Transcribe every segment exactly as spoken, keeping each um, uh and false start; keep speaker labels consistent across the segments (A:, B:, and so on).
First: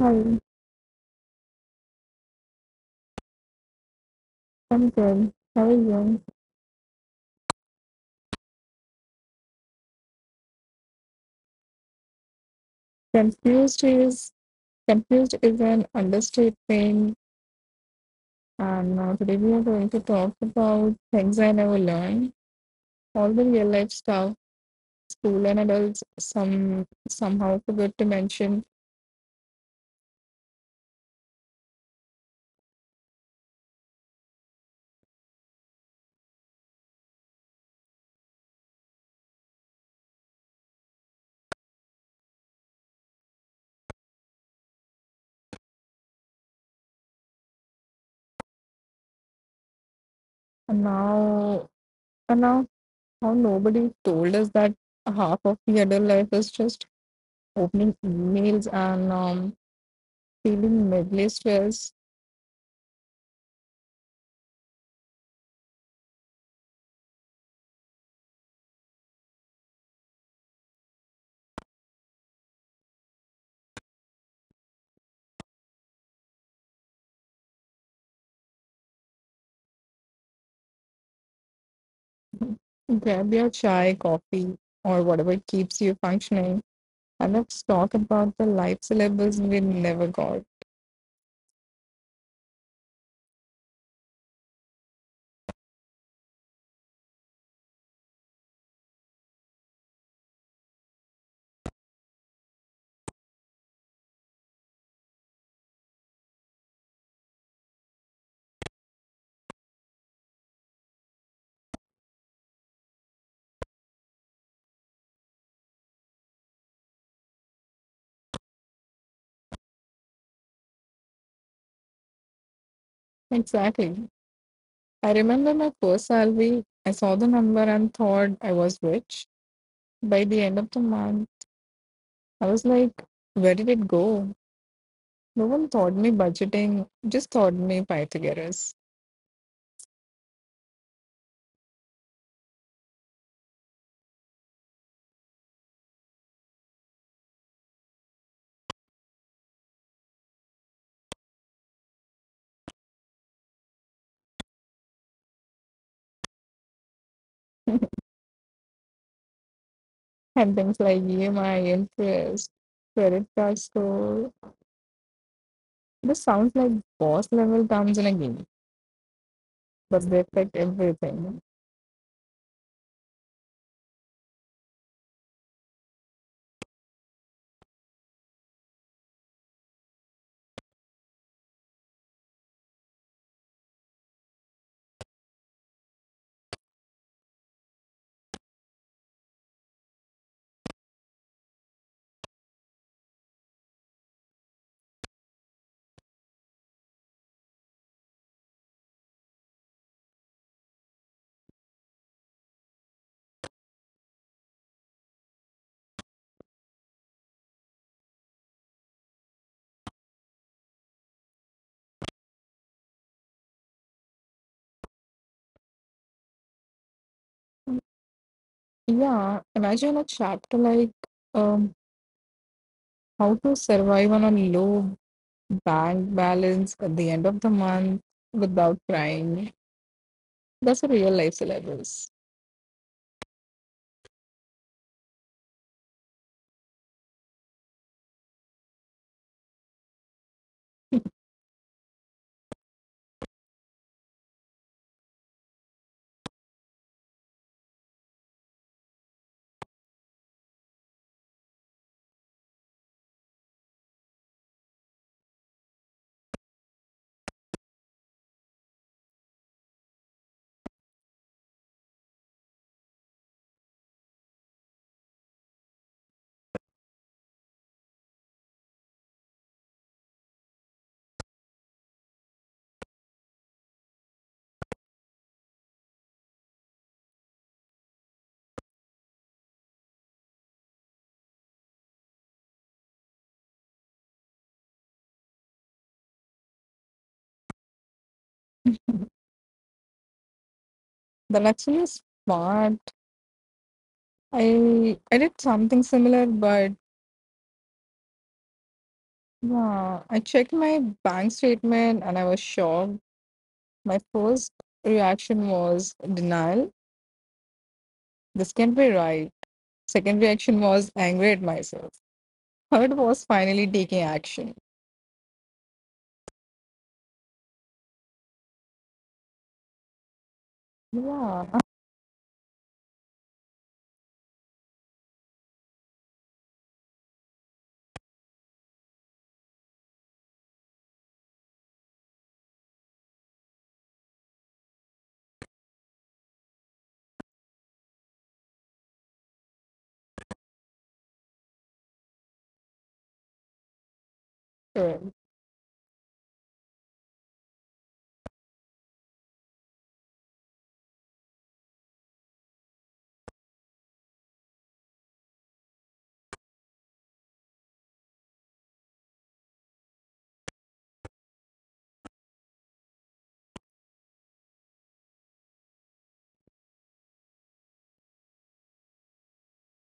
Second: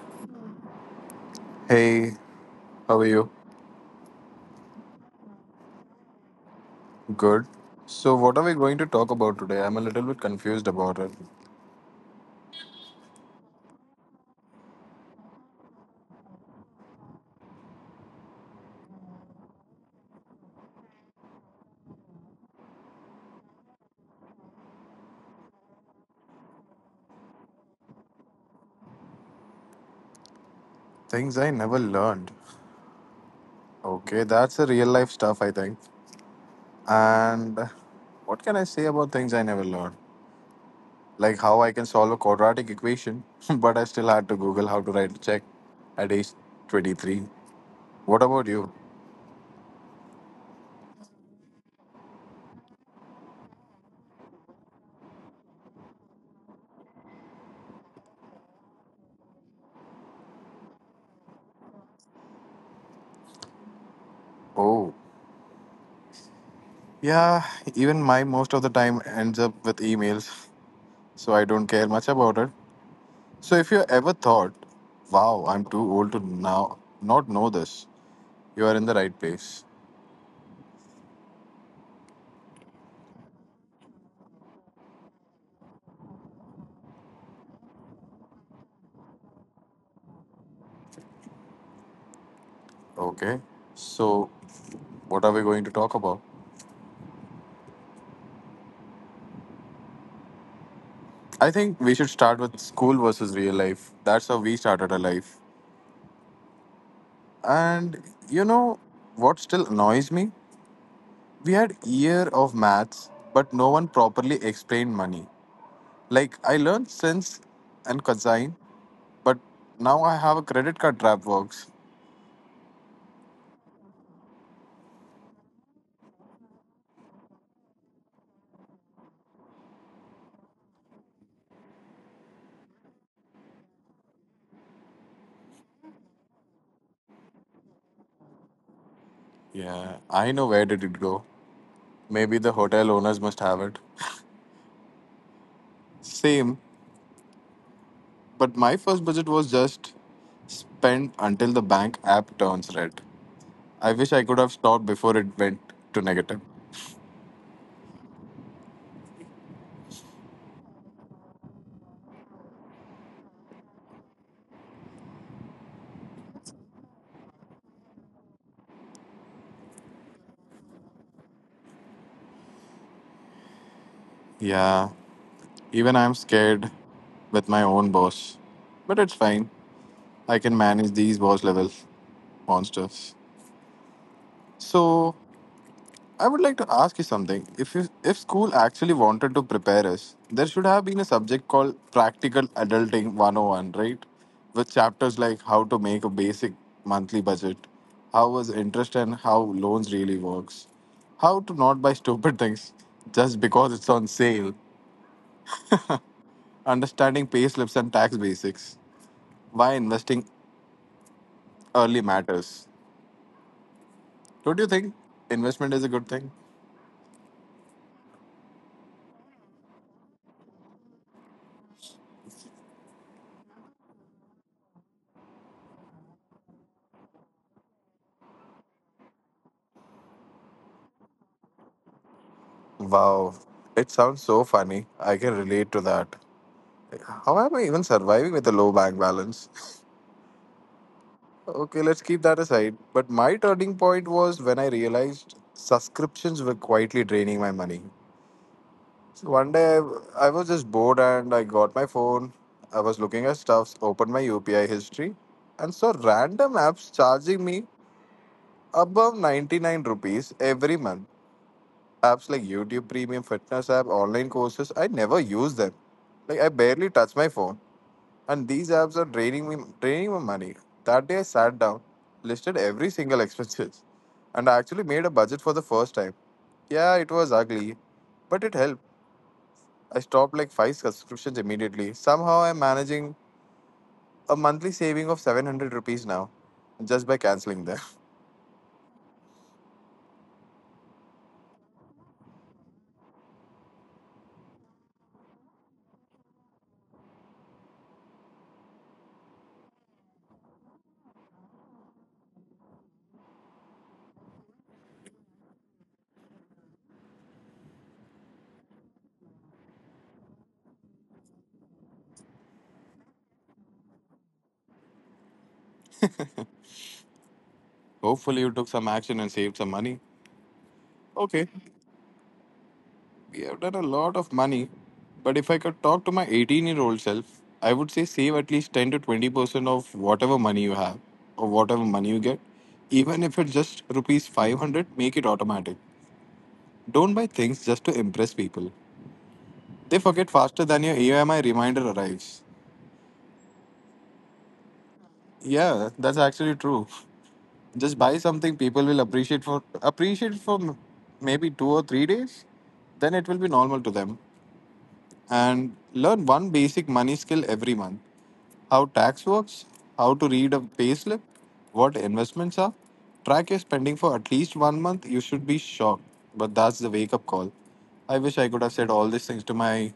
A: Hi,
B: Hey, how are you?
A: I'm good. How are you?
B: Good. So, what are we going to talk about today? I'm a little bit confused about it.
A: Confused is confused is an understatement. And now today we are going to talk about things I never learned, all the real life stuff, school and adults. Some somehow forgot to mention.
B: Things I never learned. Okay, that's the real life stuff, I think. And what can I say about things I never learned? Like how I can solve a quadratic equation, but I still had to Google how to write a check at age twenty-three. What about you?
A: And now, and now, how nobody told us that half of the adult life is just opening emails and um, feeling midly stressed.
B: Oh, yeah, even my most of the time ends up with emails, so I don't care much about it. So, if you ever thought, wow, I'm too old to now not know this, you are in the right place.
A: Grab your chai, coffee, or whatever keeps you functioning. And let's talk about the life syllabus we never got.
B: Okay. So, what are we going to talk about? I think we should start with school versus real life. That's how we started our life. And you know what still annoys me? We had year of maths, but no one properly explained money. Like I learned cents and cosine, but now I have a credit card trap works.
A: Exactly. I remember my first salary. I saw the number and thought I was rich. By the end of the month, I was like, where did it go? No one taught me budgeting, just taught me Pythagoras.
B: Yeah, I know where did it go. Maybe the hotel owners must have it. Same, but my first budget was just spent until the bank app turns red. I wish I could have stopped before it went to negative.
A: And things like E M I, interest, credit card score. This sounds like boss level terms in a game, but they affect everything.
B: Yeah, even I'm scared with my own boss. But it's fine. I can manage these boss level monsters. So, I would like to ask you something. If you, if school actually wanted to prepare us, there should have been a subject called Practical Adulting one oh one, right? With chapters like how to make a basic monthly budget, how was interest and how loans really works, how to not buy stupid things just because it's on sale, understanding pay slips and tax basics, why investing early matters. Don't you think investment is a good thing?
A: Yeah, imagine a chapter like um, how to survive on a low bank balance at the end of the month without crying. That's a real life syllabus.
B: Wow, it sounds so funny. I can relate to that. How am I even surviving with a low bank balance? Okay, let's keep that aside. But my turning point was when I realized subscriptions were quietly draining my money. So one day I I was just bored and I got my phone. I was looking at stuffs, opened my U P I history, and saw random apps charging me above ninety-nine rupees every month. Apps like YouTube Premium, Fitness app, online courses, I never use them. Like I barely touch my phone. And these apps are draining me draining my money. That day I sat down, listed every single expenses, and I actually made a budget for the first time. Yeah, it was ugly, but it helped. I stopped like five subscriptions immediately. Somehow I'm managing a monthly saving of seven hundred rupees now just by canceling them.
A: The actually is smart. I I did something similar, but yeah, I checked my bank statement and I was shocked. My first reaction was denial. This can't be right. Second reaction was angry at myself. Third was finally taking action.
B: Hopefully you took some action and saved some money. Okay.
A: Yeah,
B: We have done a lot of money, but if I could talk to my eighteen year old self, I would say save at least ten to twenty percent of whatever money you have or whatever money you get. Even if it's just rupees five hundred, make it automatic. Don't buy things just to impress people. They forget faster than your E M I reminder arrives.
A: after. It.
B: Yeah, that's actually true. Just buy something people will appreciate for appreciate for m- maybe two or three days, then it will be normal to them. And learn one basic money skill every month, how tax works, how to read a payslip, what investments are. Track your spending for at least one month. You should be shocked, but that's the wake up call. I wish I could have said all these things to myself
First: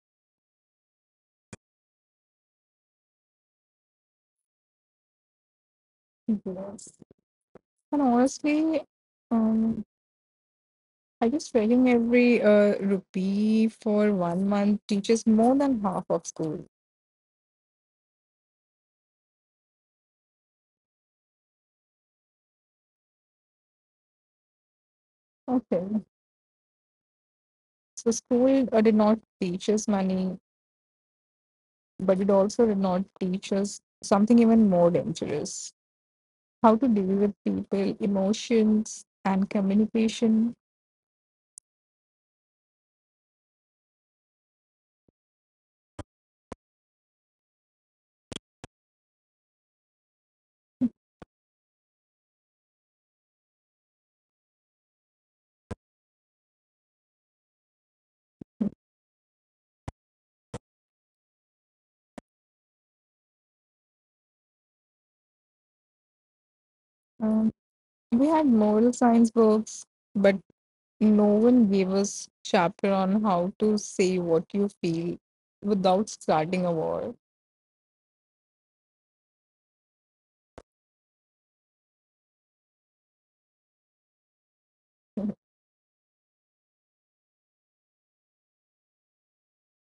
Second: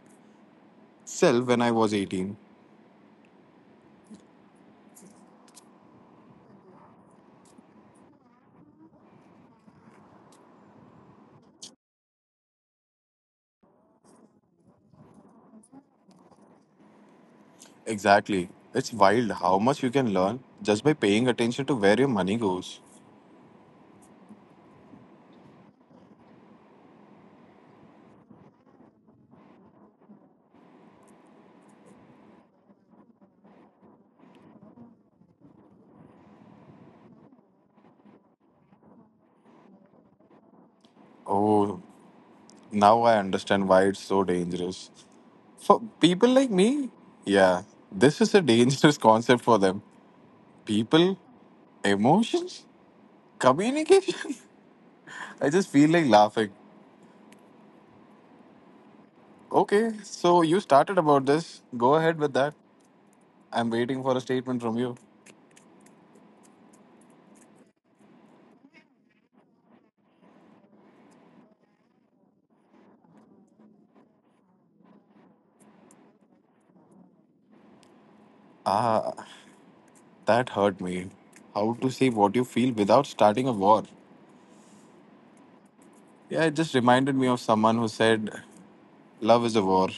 B: when I was eighteen.
A: Yes. And honestly, um, I guess trading every uh, rupee for one month teaches more than half of school.
B: Exactly. It's wild how much you can learn just by paying attention to where your money goes.
A: Okay. So school uh, did not teach us money, but it also did not teach us something even more dangerous: how to deal with people, emotions, and communication.
B: Oh, now I understand why it's so dangerous. For people like me, yeah, this is a dangerous concept for them. People, emotions, communication. I just feel like laughing. Okay, so you started about this. Go ahead with that. I'm waiting for a statement from you.
A: Um, we had moral science books, but no one gave us chapter on how to say what you feel without starting a war.
B: Ah, that hurt me. How to say what you feel without starting a war? Yeah, it just reminded me of someone who said, Love is a war.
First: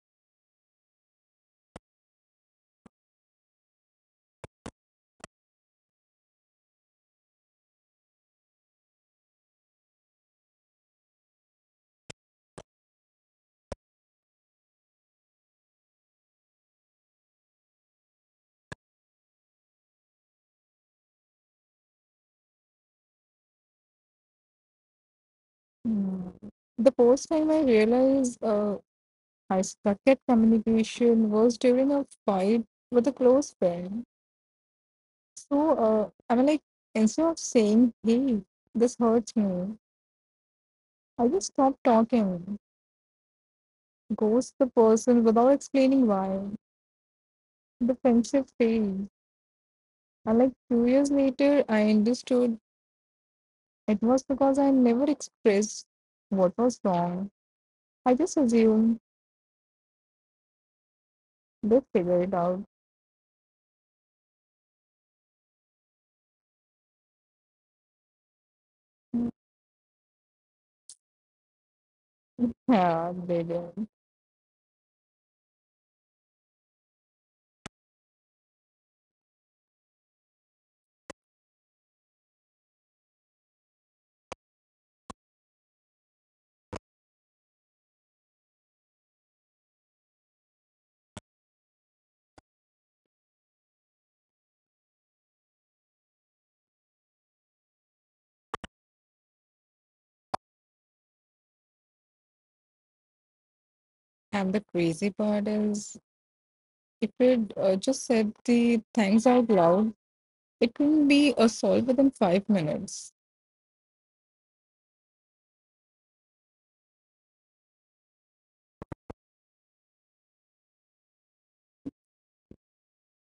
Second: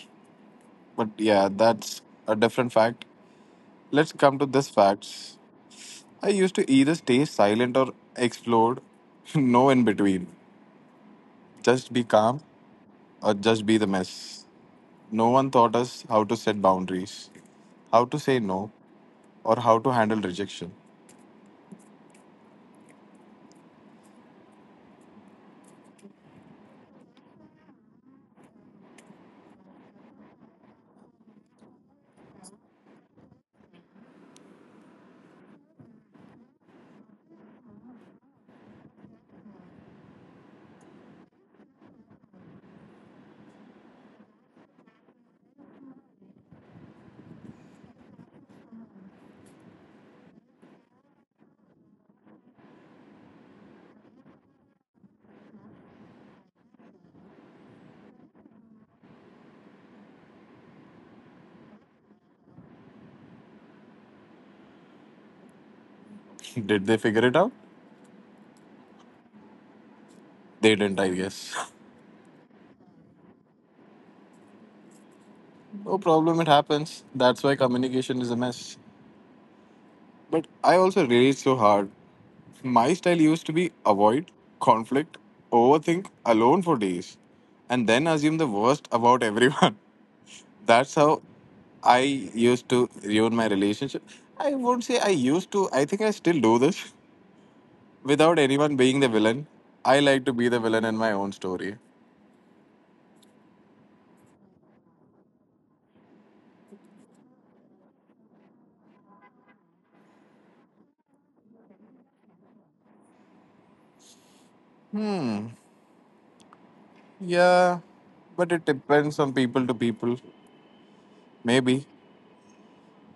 B: But yeah, that's a different fact. Let's come to this facts. I used to either stay silent or explode. No in between. Just be calm or just be the mess. No one taught us how to set boundaries, how to say no, or how to handle rejection.
A: Mm. The first time I realized uh, I stuck at communication was during a fight with a close friend. So uh, I mean, like, instead of saying, "Hey, this hurts me," I just stopped talking, ghost the person without explaining why. The friendship failed, and like two years later, I understood it was because I never expressed what was wrong. I just assumed they figured it out.
B: Did they figure it out? They didn't, I guess.
A: Yeah, they did.
B: No problem, it happens. That's why communication is a mess. But I also relate so hard. My style used to be avoid, conflict, overthink, alone for days, and then assume the worst about everyone. That's how I used to ruin my relationship. I won't say I used to, I think I still do this. Without anyone being the villain, I like to be the villain in my own story.
A: And the crazy part is, if it uh, just said the thanks out loud, it can be a solve within five minutes.
B: Hmm. Yeah, but it depends from people to people. Maybe.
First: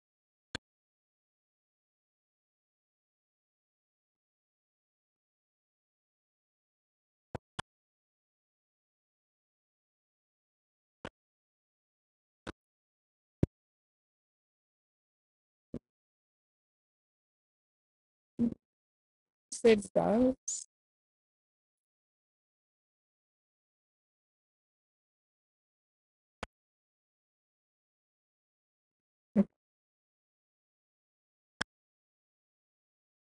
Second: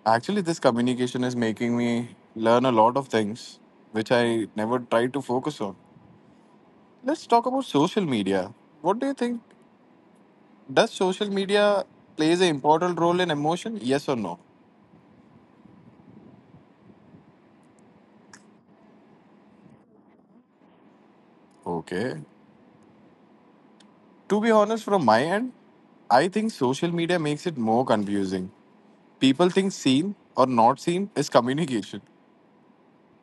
B: Actually, this communication is making me learn a lot of things which I never tried to focus on. Let's talk about social media. What do you think? Does social media plays an important role in emotion? Yes or no?
A: So it.
B: Okay. To be honest, from my end, I think social media makes it more confusing. People think seen or not seen is communication.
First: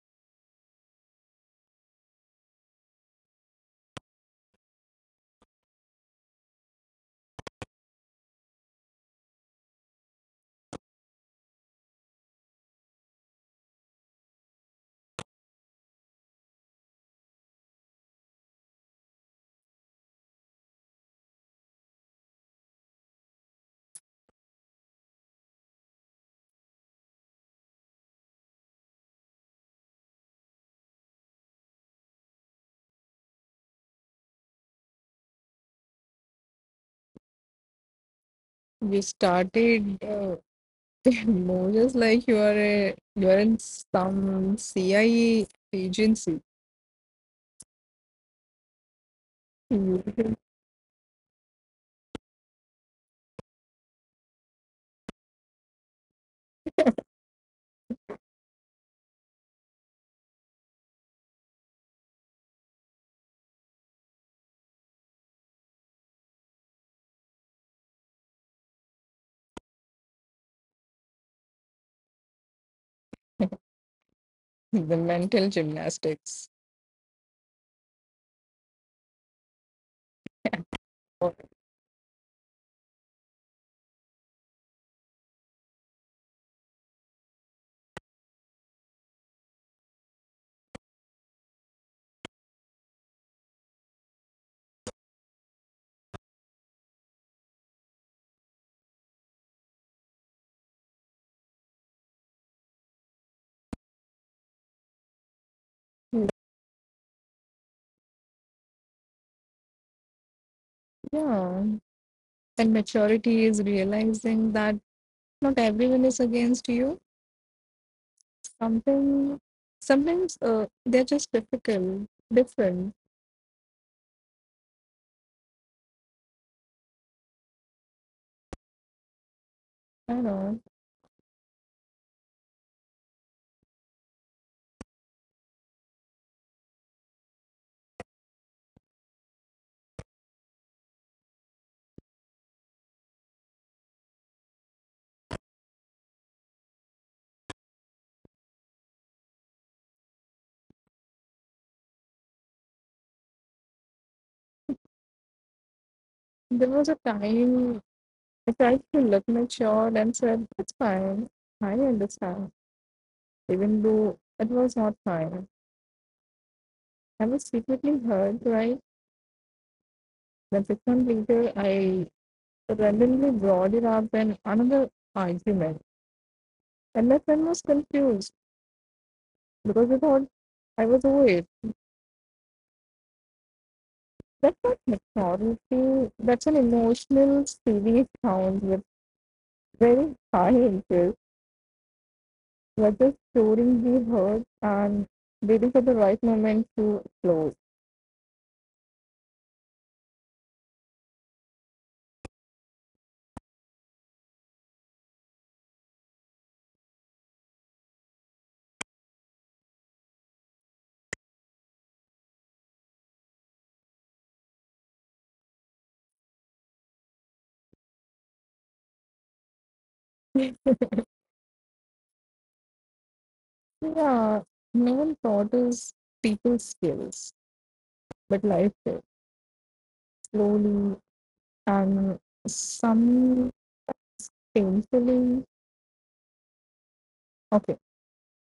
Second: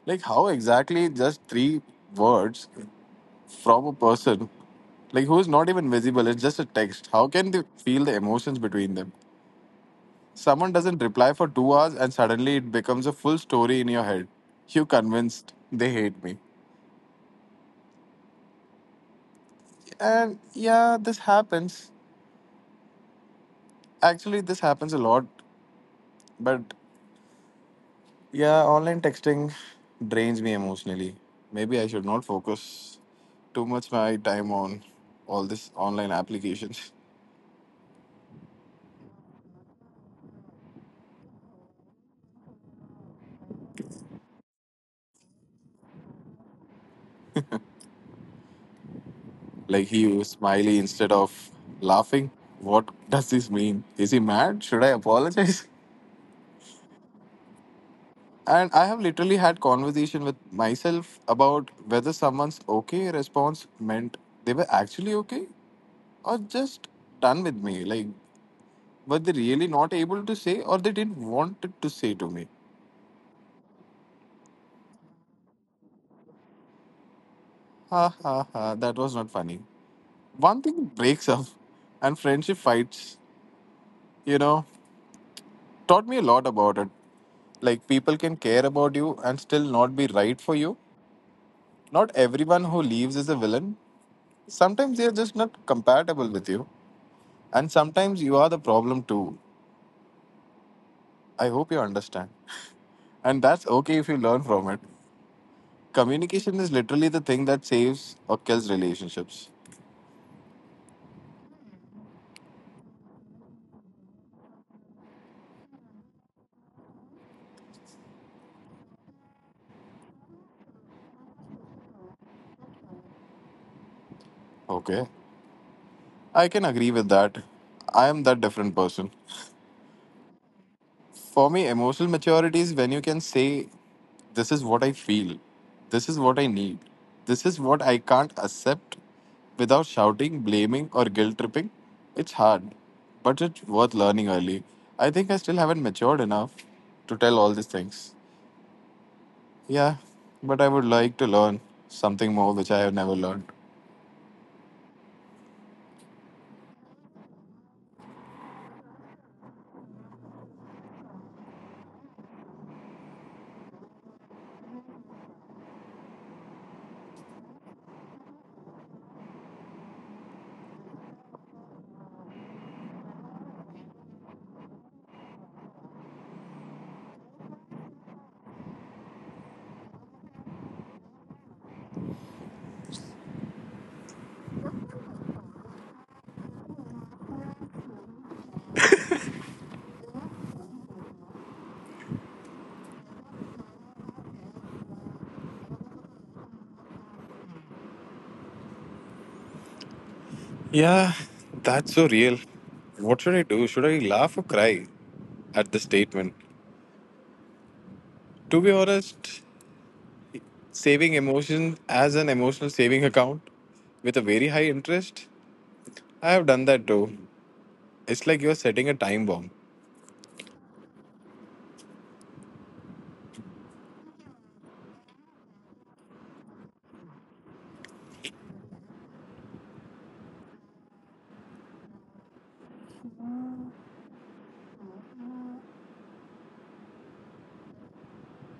B: Like how exactly just three words from a person, like who is not even visible, it's just a text. How can they feel the emotions between them? Someone doesn't reply for two hours and suddenly it becomes a full story in your head. You convinced they hate me. And yeah, this happens. Actually this happens a lot. But yeah, online texting drains me emotionally. Maybe I should not focus too much my time on all this online applications.
A: You started uh, more just like you are a, you are in some C I A agency.
B: Like he
A: You
B: used smiley instead of laughing. What does this mean? Is he mad? Should I apologize? And I have literally had conversation with myself about whether someone's okay response meant they were actually okay or just done with me. Like were they really not able to say or they didn't want it to say to me?
A: the mental gymnastics.
B: Ha ha ha, that was not funny. One thing breaks
A: Or-
B: up and friendship fights, you know, taught me a lot about it. Like, people can care about you and still not be right for you. Not everyone who leaves is a villain. Sometimes they are just not compatible with you. And sometimes you are the problem too. I hope you understand. And that's okay if you learn from it. Communication is literally the thing that saves or kills relationships.
A: Yeah, and maturity is realizing that not everyone is against you. Something, sometimes uh, they're just difficult, different.
B: Okay. I can agree with that. I am that different person.
A: I don't know.
B: For me, emotional maturity is when you can say, this is what I feel. This is what I need. This is what I can't accept without shouting, blaming, or guilt tripping. It's hard, but it's worth learning early. I think I still haven't matured enough to tell all these things. Yeah, but I would like to learn something more which I have never learned.
A: There was a time I tried to look matured and said, "It's fine. I understand," even though it was not fine. I was secretly hurt, right? Then six months later, I randomly brought it up in another argument, and my friend was confused because he thought I was over it. That's not maturity. That's an emotional saving account very high interest. We're just storing the hurt and waiting for the right moment to close.
B: Yeah, that's so real. What should I do? Should I laugh or cry at the statement? To be honest, saving emotions as an emotional saving account with a very high interest. I have done that too. It's like you're setting a time bomb.
A: Yeah, no one taught us people skills, but life did slowly and some painfully. Okay,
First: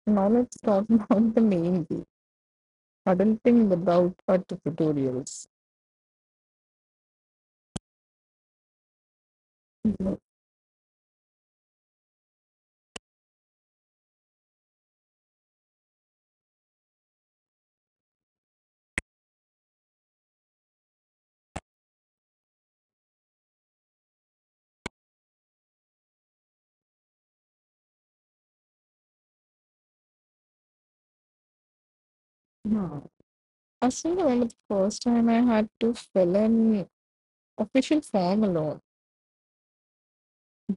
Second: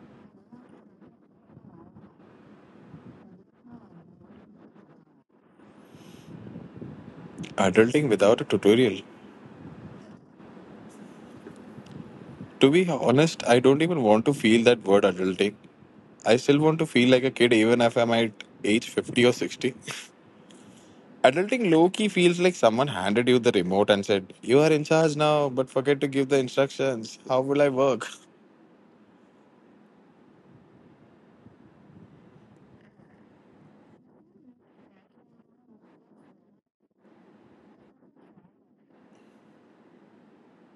A: now let's talk about the main thing adulting without our tutorials.
B: Adulting without a tutorial.
A: Mhm.
B: To be honest, I don't even want to feel that word adulting. I still want to feel like a kid even if I'm at age fifty or sixty. Adulting low key feels like someone handed you the remote and said, you are in charge now, but forget to give the instructions. How will I work?
A: Yeah. I still remember the first time I had to fill an official form alone.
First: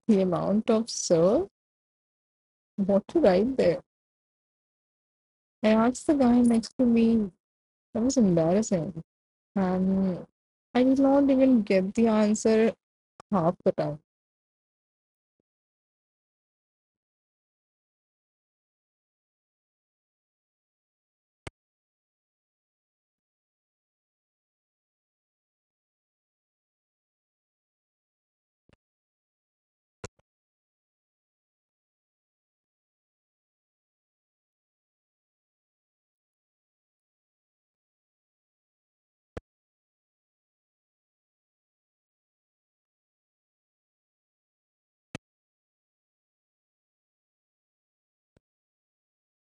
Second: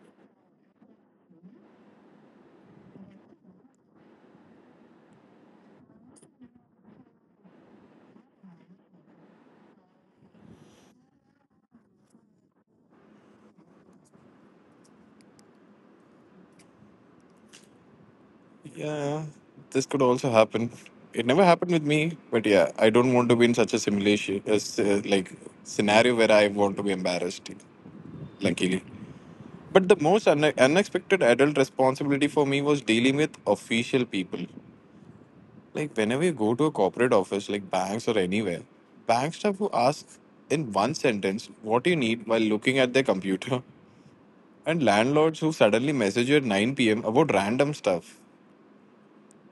A: The amount of sir what to write there. I asked the guy next to me. That was embarrassing. And I did not even get the answer half the time.
B: Yeah, this could also happen. It never happened with me, but yeah, I don't want to be in such a simulation, a s- uh, like scenario where I want to be embarrassed. Luckily, but the most une- unexpected adult responsibility for me was dealing with official people. Like whenever you go to a corporate office, like banks or anywhere, bank staff who ask in one sentence what you need while looking at their computer, and landlords who suddenly message you at nine p m about random stuff.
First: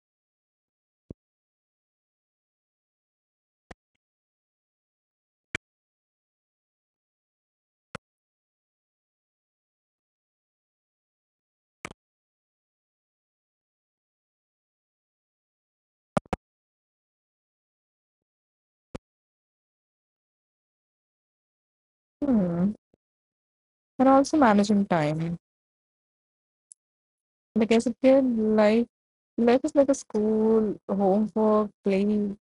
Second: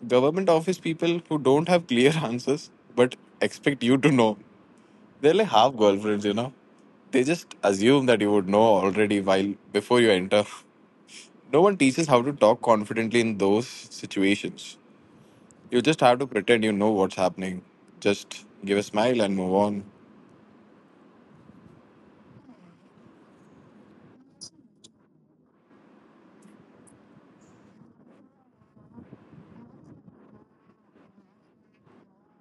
B: Government office people who don't have clear answers but expect you to know. They're like half girlfriends, you know. They just assume that you would know already while before you enter. No one teaches how to talk confidently in those situations. You just have to pretend you know what's happening. Just give a smile and move on.
A: Hmm. And also managing time. Like as a kid, life, life is like a school, homework, play. It's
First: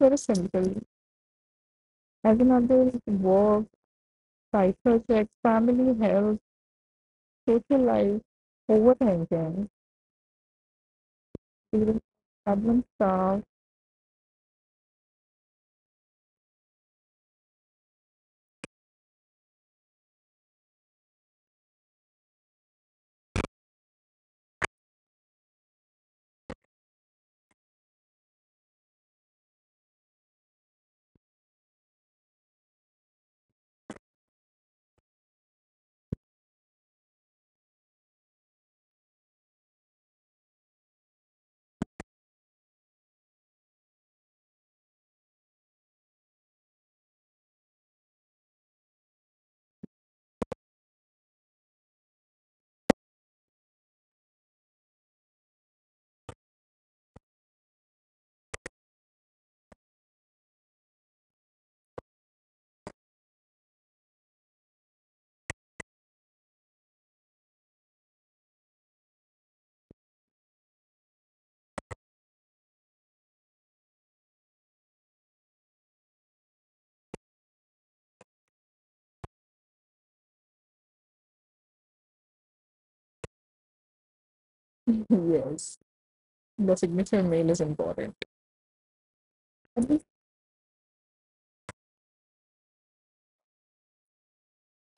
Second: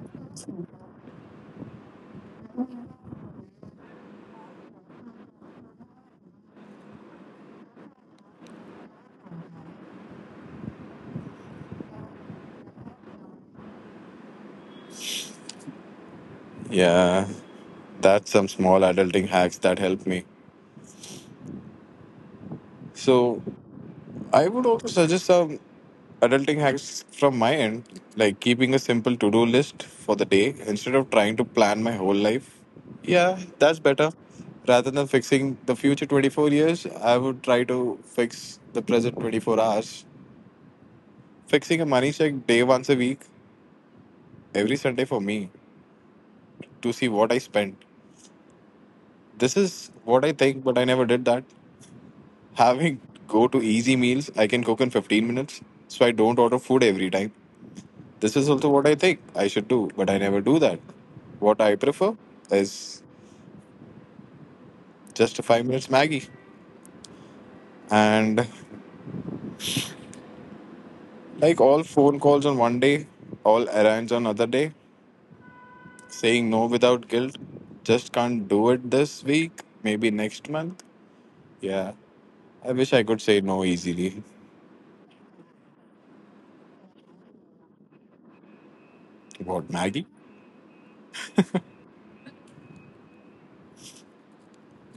A: very simple. As an adult, work, side projects, family, health, social life, overthinking, even problem solved.
B: Yeah, that's some small adulting hacks that help me. So I would also suggest some adulting hacks from my end, like keeping a simple to do list for the day instead of trying to plan my whole life. Yeah, that's better. Rather than fixing the future twenty-four years, I would try to fix the present twenty-four hours. Fixing a money check day once a week, every Sunday for me, to see what I spent. This is what I think, but I never did that. Having go to easy meals, I can cook in fifteen minutes, so I don't order food every time. This is also what I think I should do, but I never do that. What I prefer is just a five minutes Maggie. And like all phone calls on one day, all errands on other day, saying no without guilt, just can't do it this week, maybe next month. Yeah, I wish I could say no easily.
A: Yes, the signature mail is important.
B: What,
A: At the
B: Maggie?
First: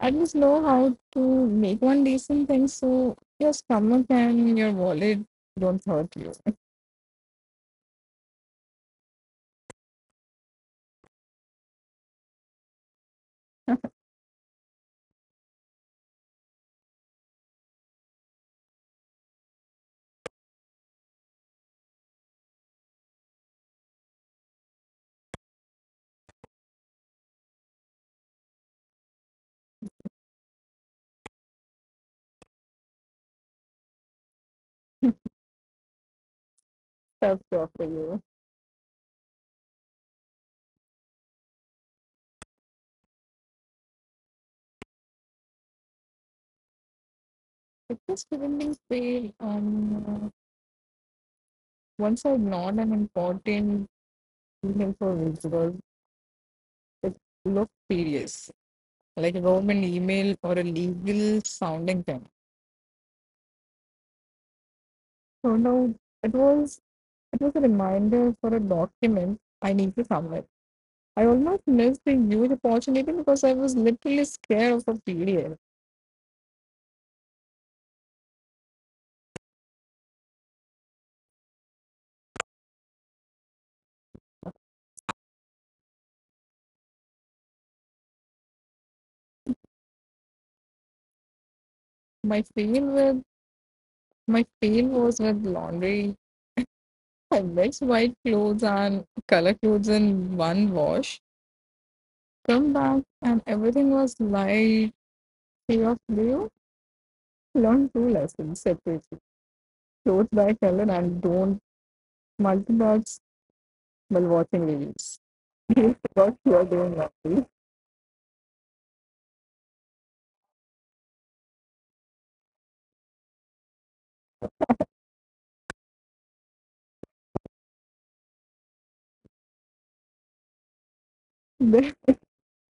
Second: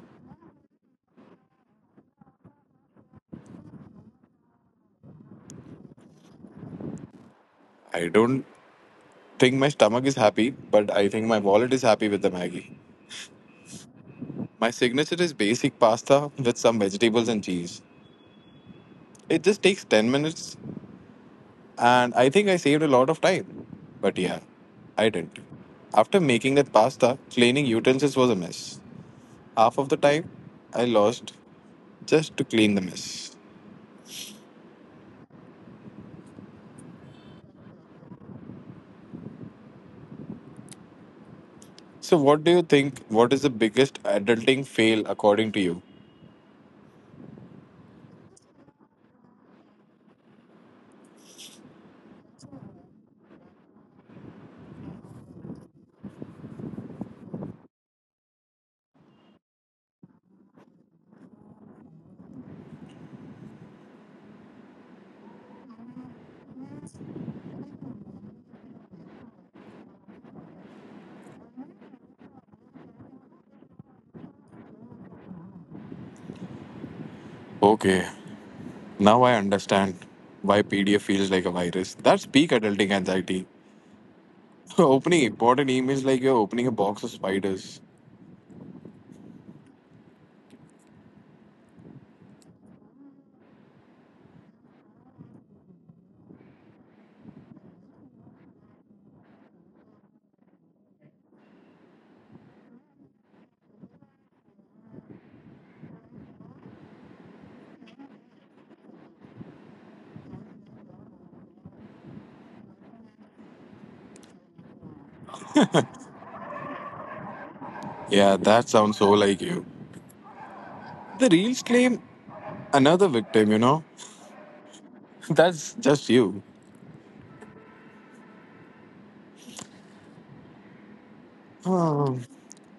A: I just know how to make one decent thing so your stomach and your wallet don't hurt you.
B: I don't think my stomach is happy, but I think my wallet is happy with the Maggie. My signature is basic pasta with some vegetables and cheese. It just takes ten minutes. And I think I saved a lot of time. But yeah, I didn't. After making that pasta, cleaning utensils was a mess. Half of the time I lost just to clean the mess.
A: Tough job for you.
B: So, what do you think? What is the biggest adulting fail according to you?
A: It was preventing pain. Um, once I ignored an important email for weeks because it looked serious, like a government email or a legal sounding thing. So now it was it was a reminder for a document I need to submit. I almost missed the huge opportunity because I was literally scared of a P D F.
B: Okay, now I understand why P D F feels like a virus. That's peak adulting anxiety. Opening important emails like you're opening a box of spiders.
A: My fail with my fail was with laundry. I mixed white clothes and color clothes in one wash. Come back and everything was light shade of blue. Learn two lessons separately. Clothes by color and don't multitask while watching reels. You forgot you are doing laundry.
B: Yeah, that sounds so like you. The reels claim another victim, you know? That's just you. Oh,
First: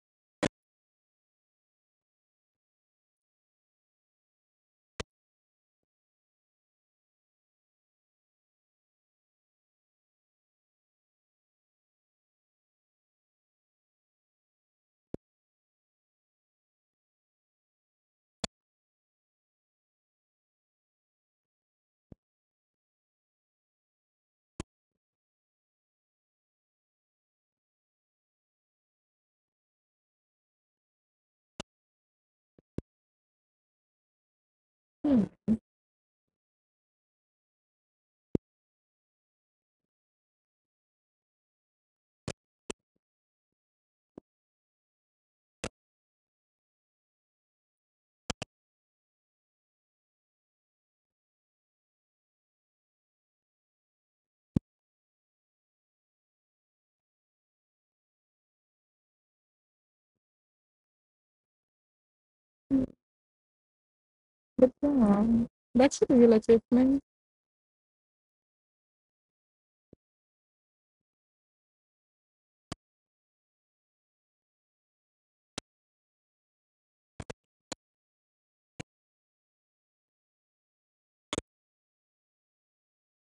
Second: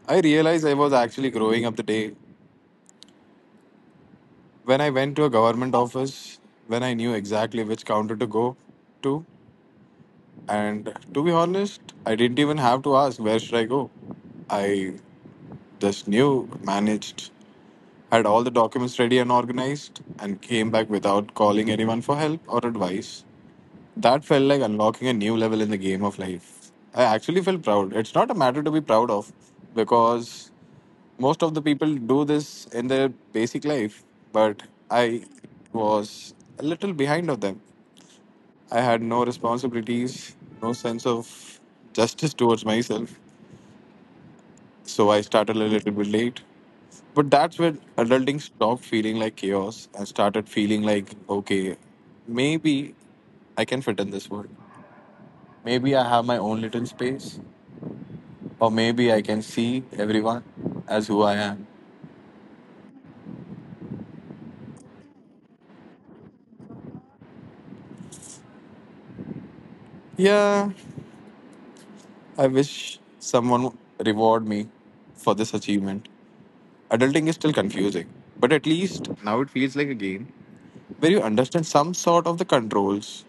B: I realized I was actually growing up the day when I went to a government office when I knew exactly which counter to go to. And to be honest, I didn't even have to ask where should I go. I just knew, managed, had all the documents ready and organized, and came back without calling anyone for help or advice. That felt like unlocking a new level in the game of life. I actually felt proud. It's not a matter to be proud of because most of the people do this in their basic life, but I
A: Then-
B: was a little behind of them. I had no responsibilities, no sense of justice towards myself, so I started a little bit late. But that's when adulting stopped feeling like chaos and started feeling like okay, maybe I can fit in this world, maybe I have my own little space, or maybe I can see everyone as who I am.
A: but yeah, that's a real achievement.
B: Yeah, I wish someone reward me for this achievement. Adulting is still confusing, but at least now it feels like a game where you understand some sort of the controls.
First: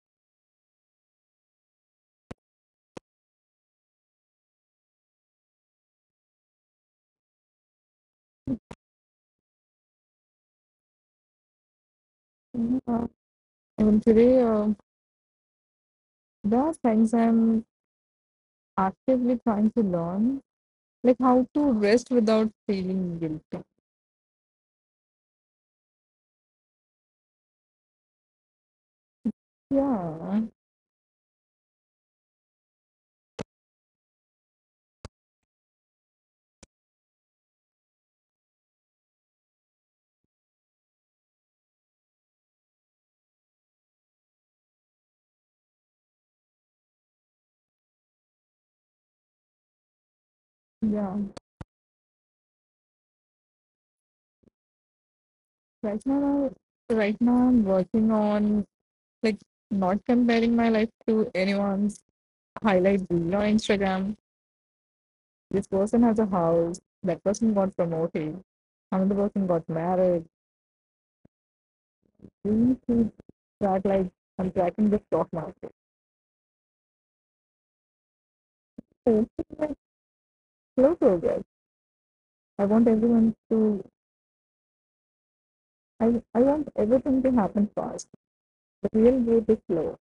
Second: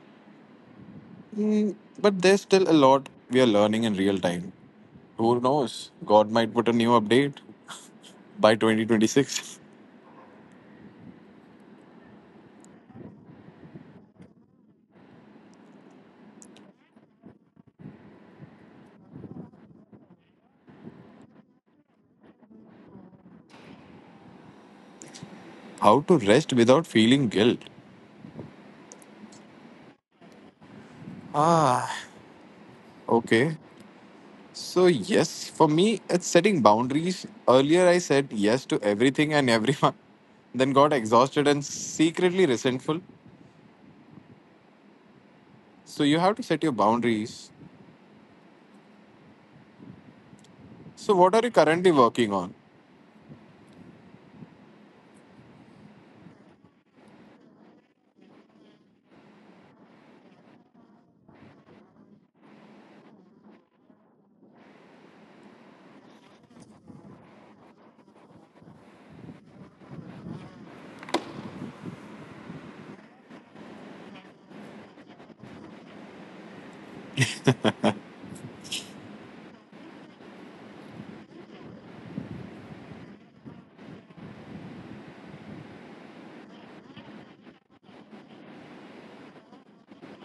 B: Mm, but there's still a lot we are learning in real time. Who knows? God might put a new update by twenty twenty-six.
A: Yeah. And today, uh, there are things I'm actively trying to learn. Like how to rest without feeling guilty.
B: How to rest without feeling guilt.
A: Yeah,
B: Ah, okay. So, yes, for me, it's setting boundaries. Earlier, I said yes to everything and everyone, then got exhausted and secretly resentful. So, you have to set your boundaries. So, what
A: yeah.
B: are you currently working on?
A: Right now, right now I'm working on like not comparing my life to anyone's highlight reel on Instagram. This person has a house. That person got promoted. Another person got married. We should track like I'm tracking the stock market. So it's like slow progress. I want everyone to. I I want everything to happen fast. The real growth is slow.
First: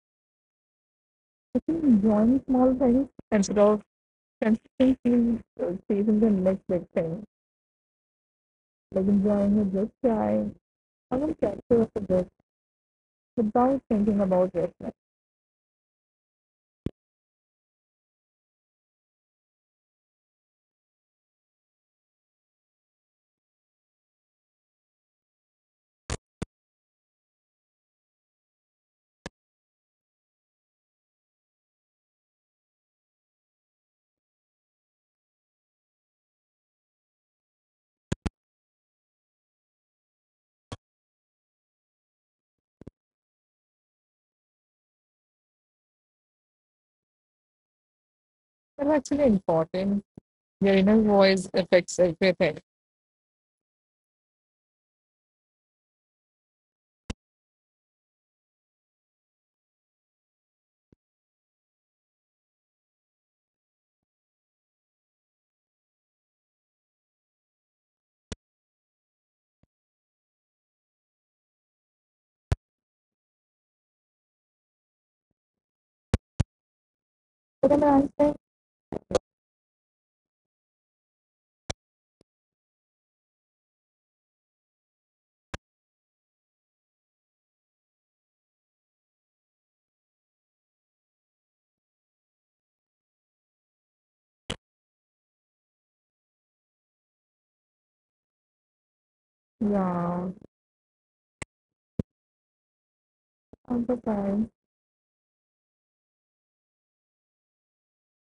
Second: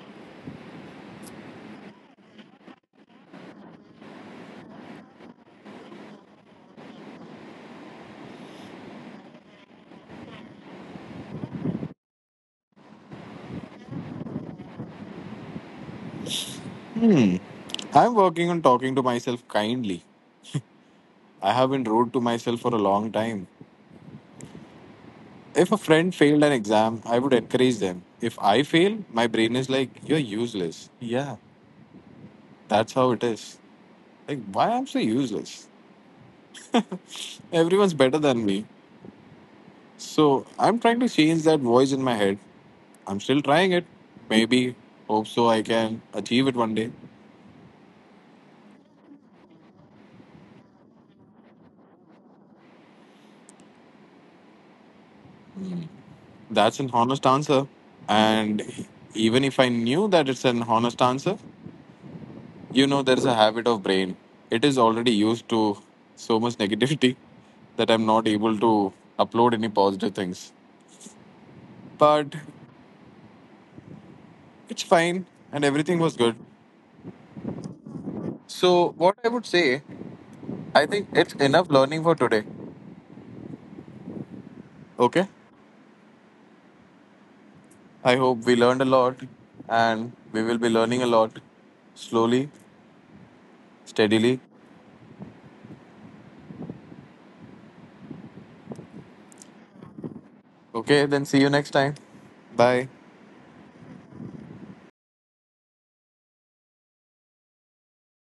A: Join small things instead of constantly uh, chasing the next big thing. Like enjoying a good cry or one chapter of a book without thinking about it.
B: I'm working on talking to myself kindly. I have been rude to myself for a long time. If a friend failed an exam, I would encourage them. If I fail, my brain is like, you're useless. Yeah, that's how it is. Like, why I'm so useless? Everyone's better than me. So I'm trying to change that voice in my head. I'm still trying it. Maybe, hope so I can achieve it one day.
A: That's actually important. Your inner voice affects everything.
B: That's an honest answer. And even if I knew that it's an honest answer, you know, there's a habit of brain. It is already used to so much negativity that I'm not able to upload any positive things. But it's fine and everything was good.
A: But then I think,
B: So, what I would say, I think it's enough learning for today. Okay? I hope we learned a lot and we will be learning a lot slowly, steadily.
A: yeah,
B: Okay, then see you next time. Bye.
A: I'm the time.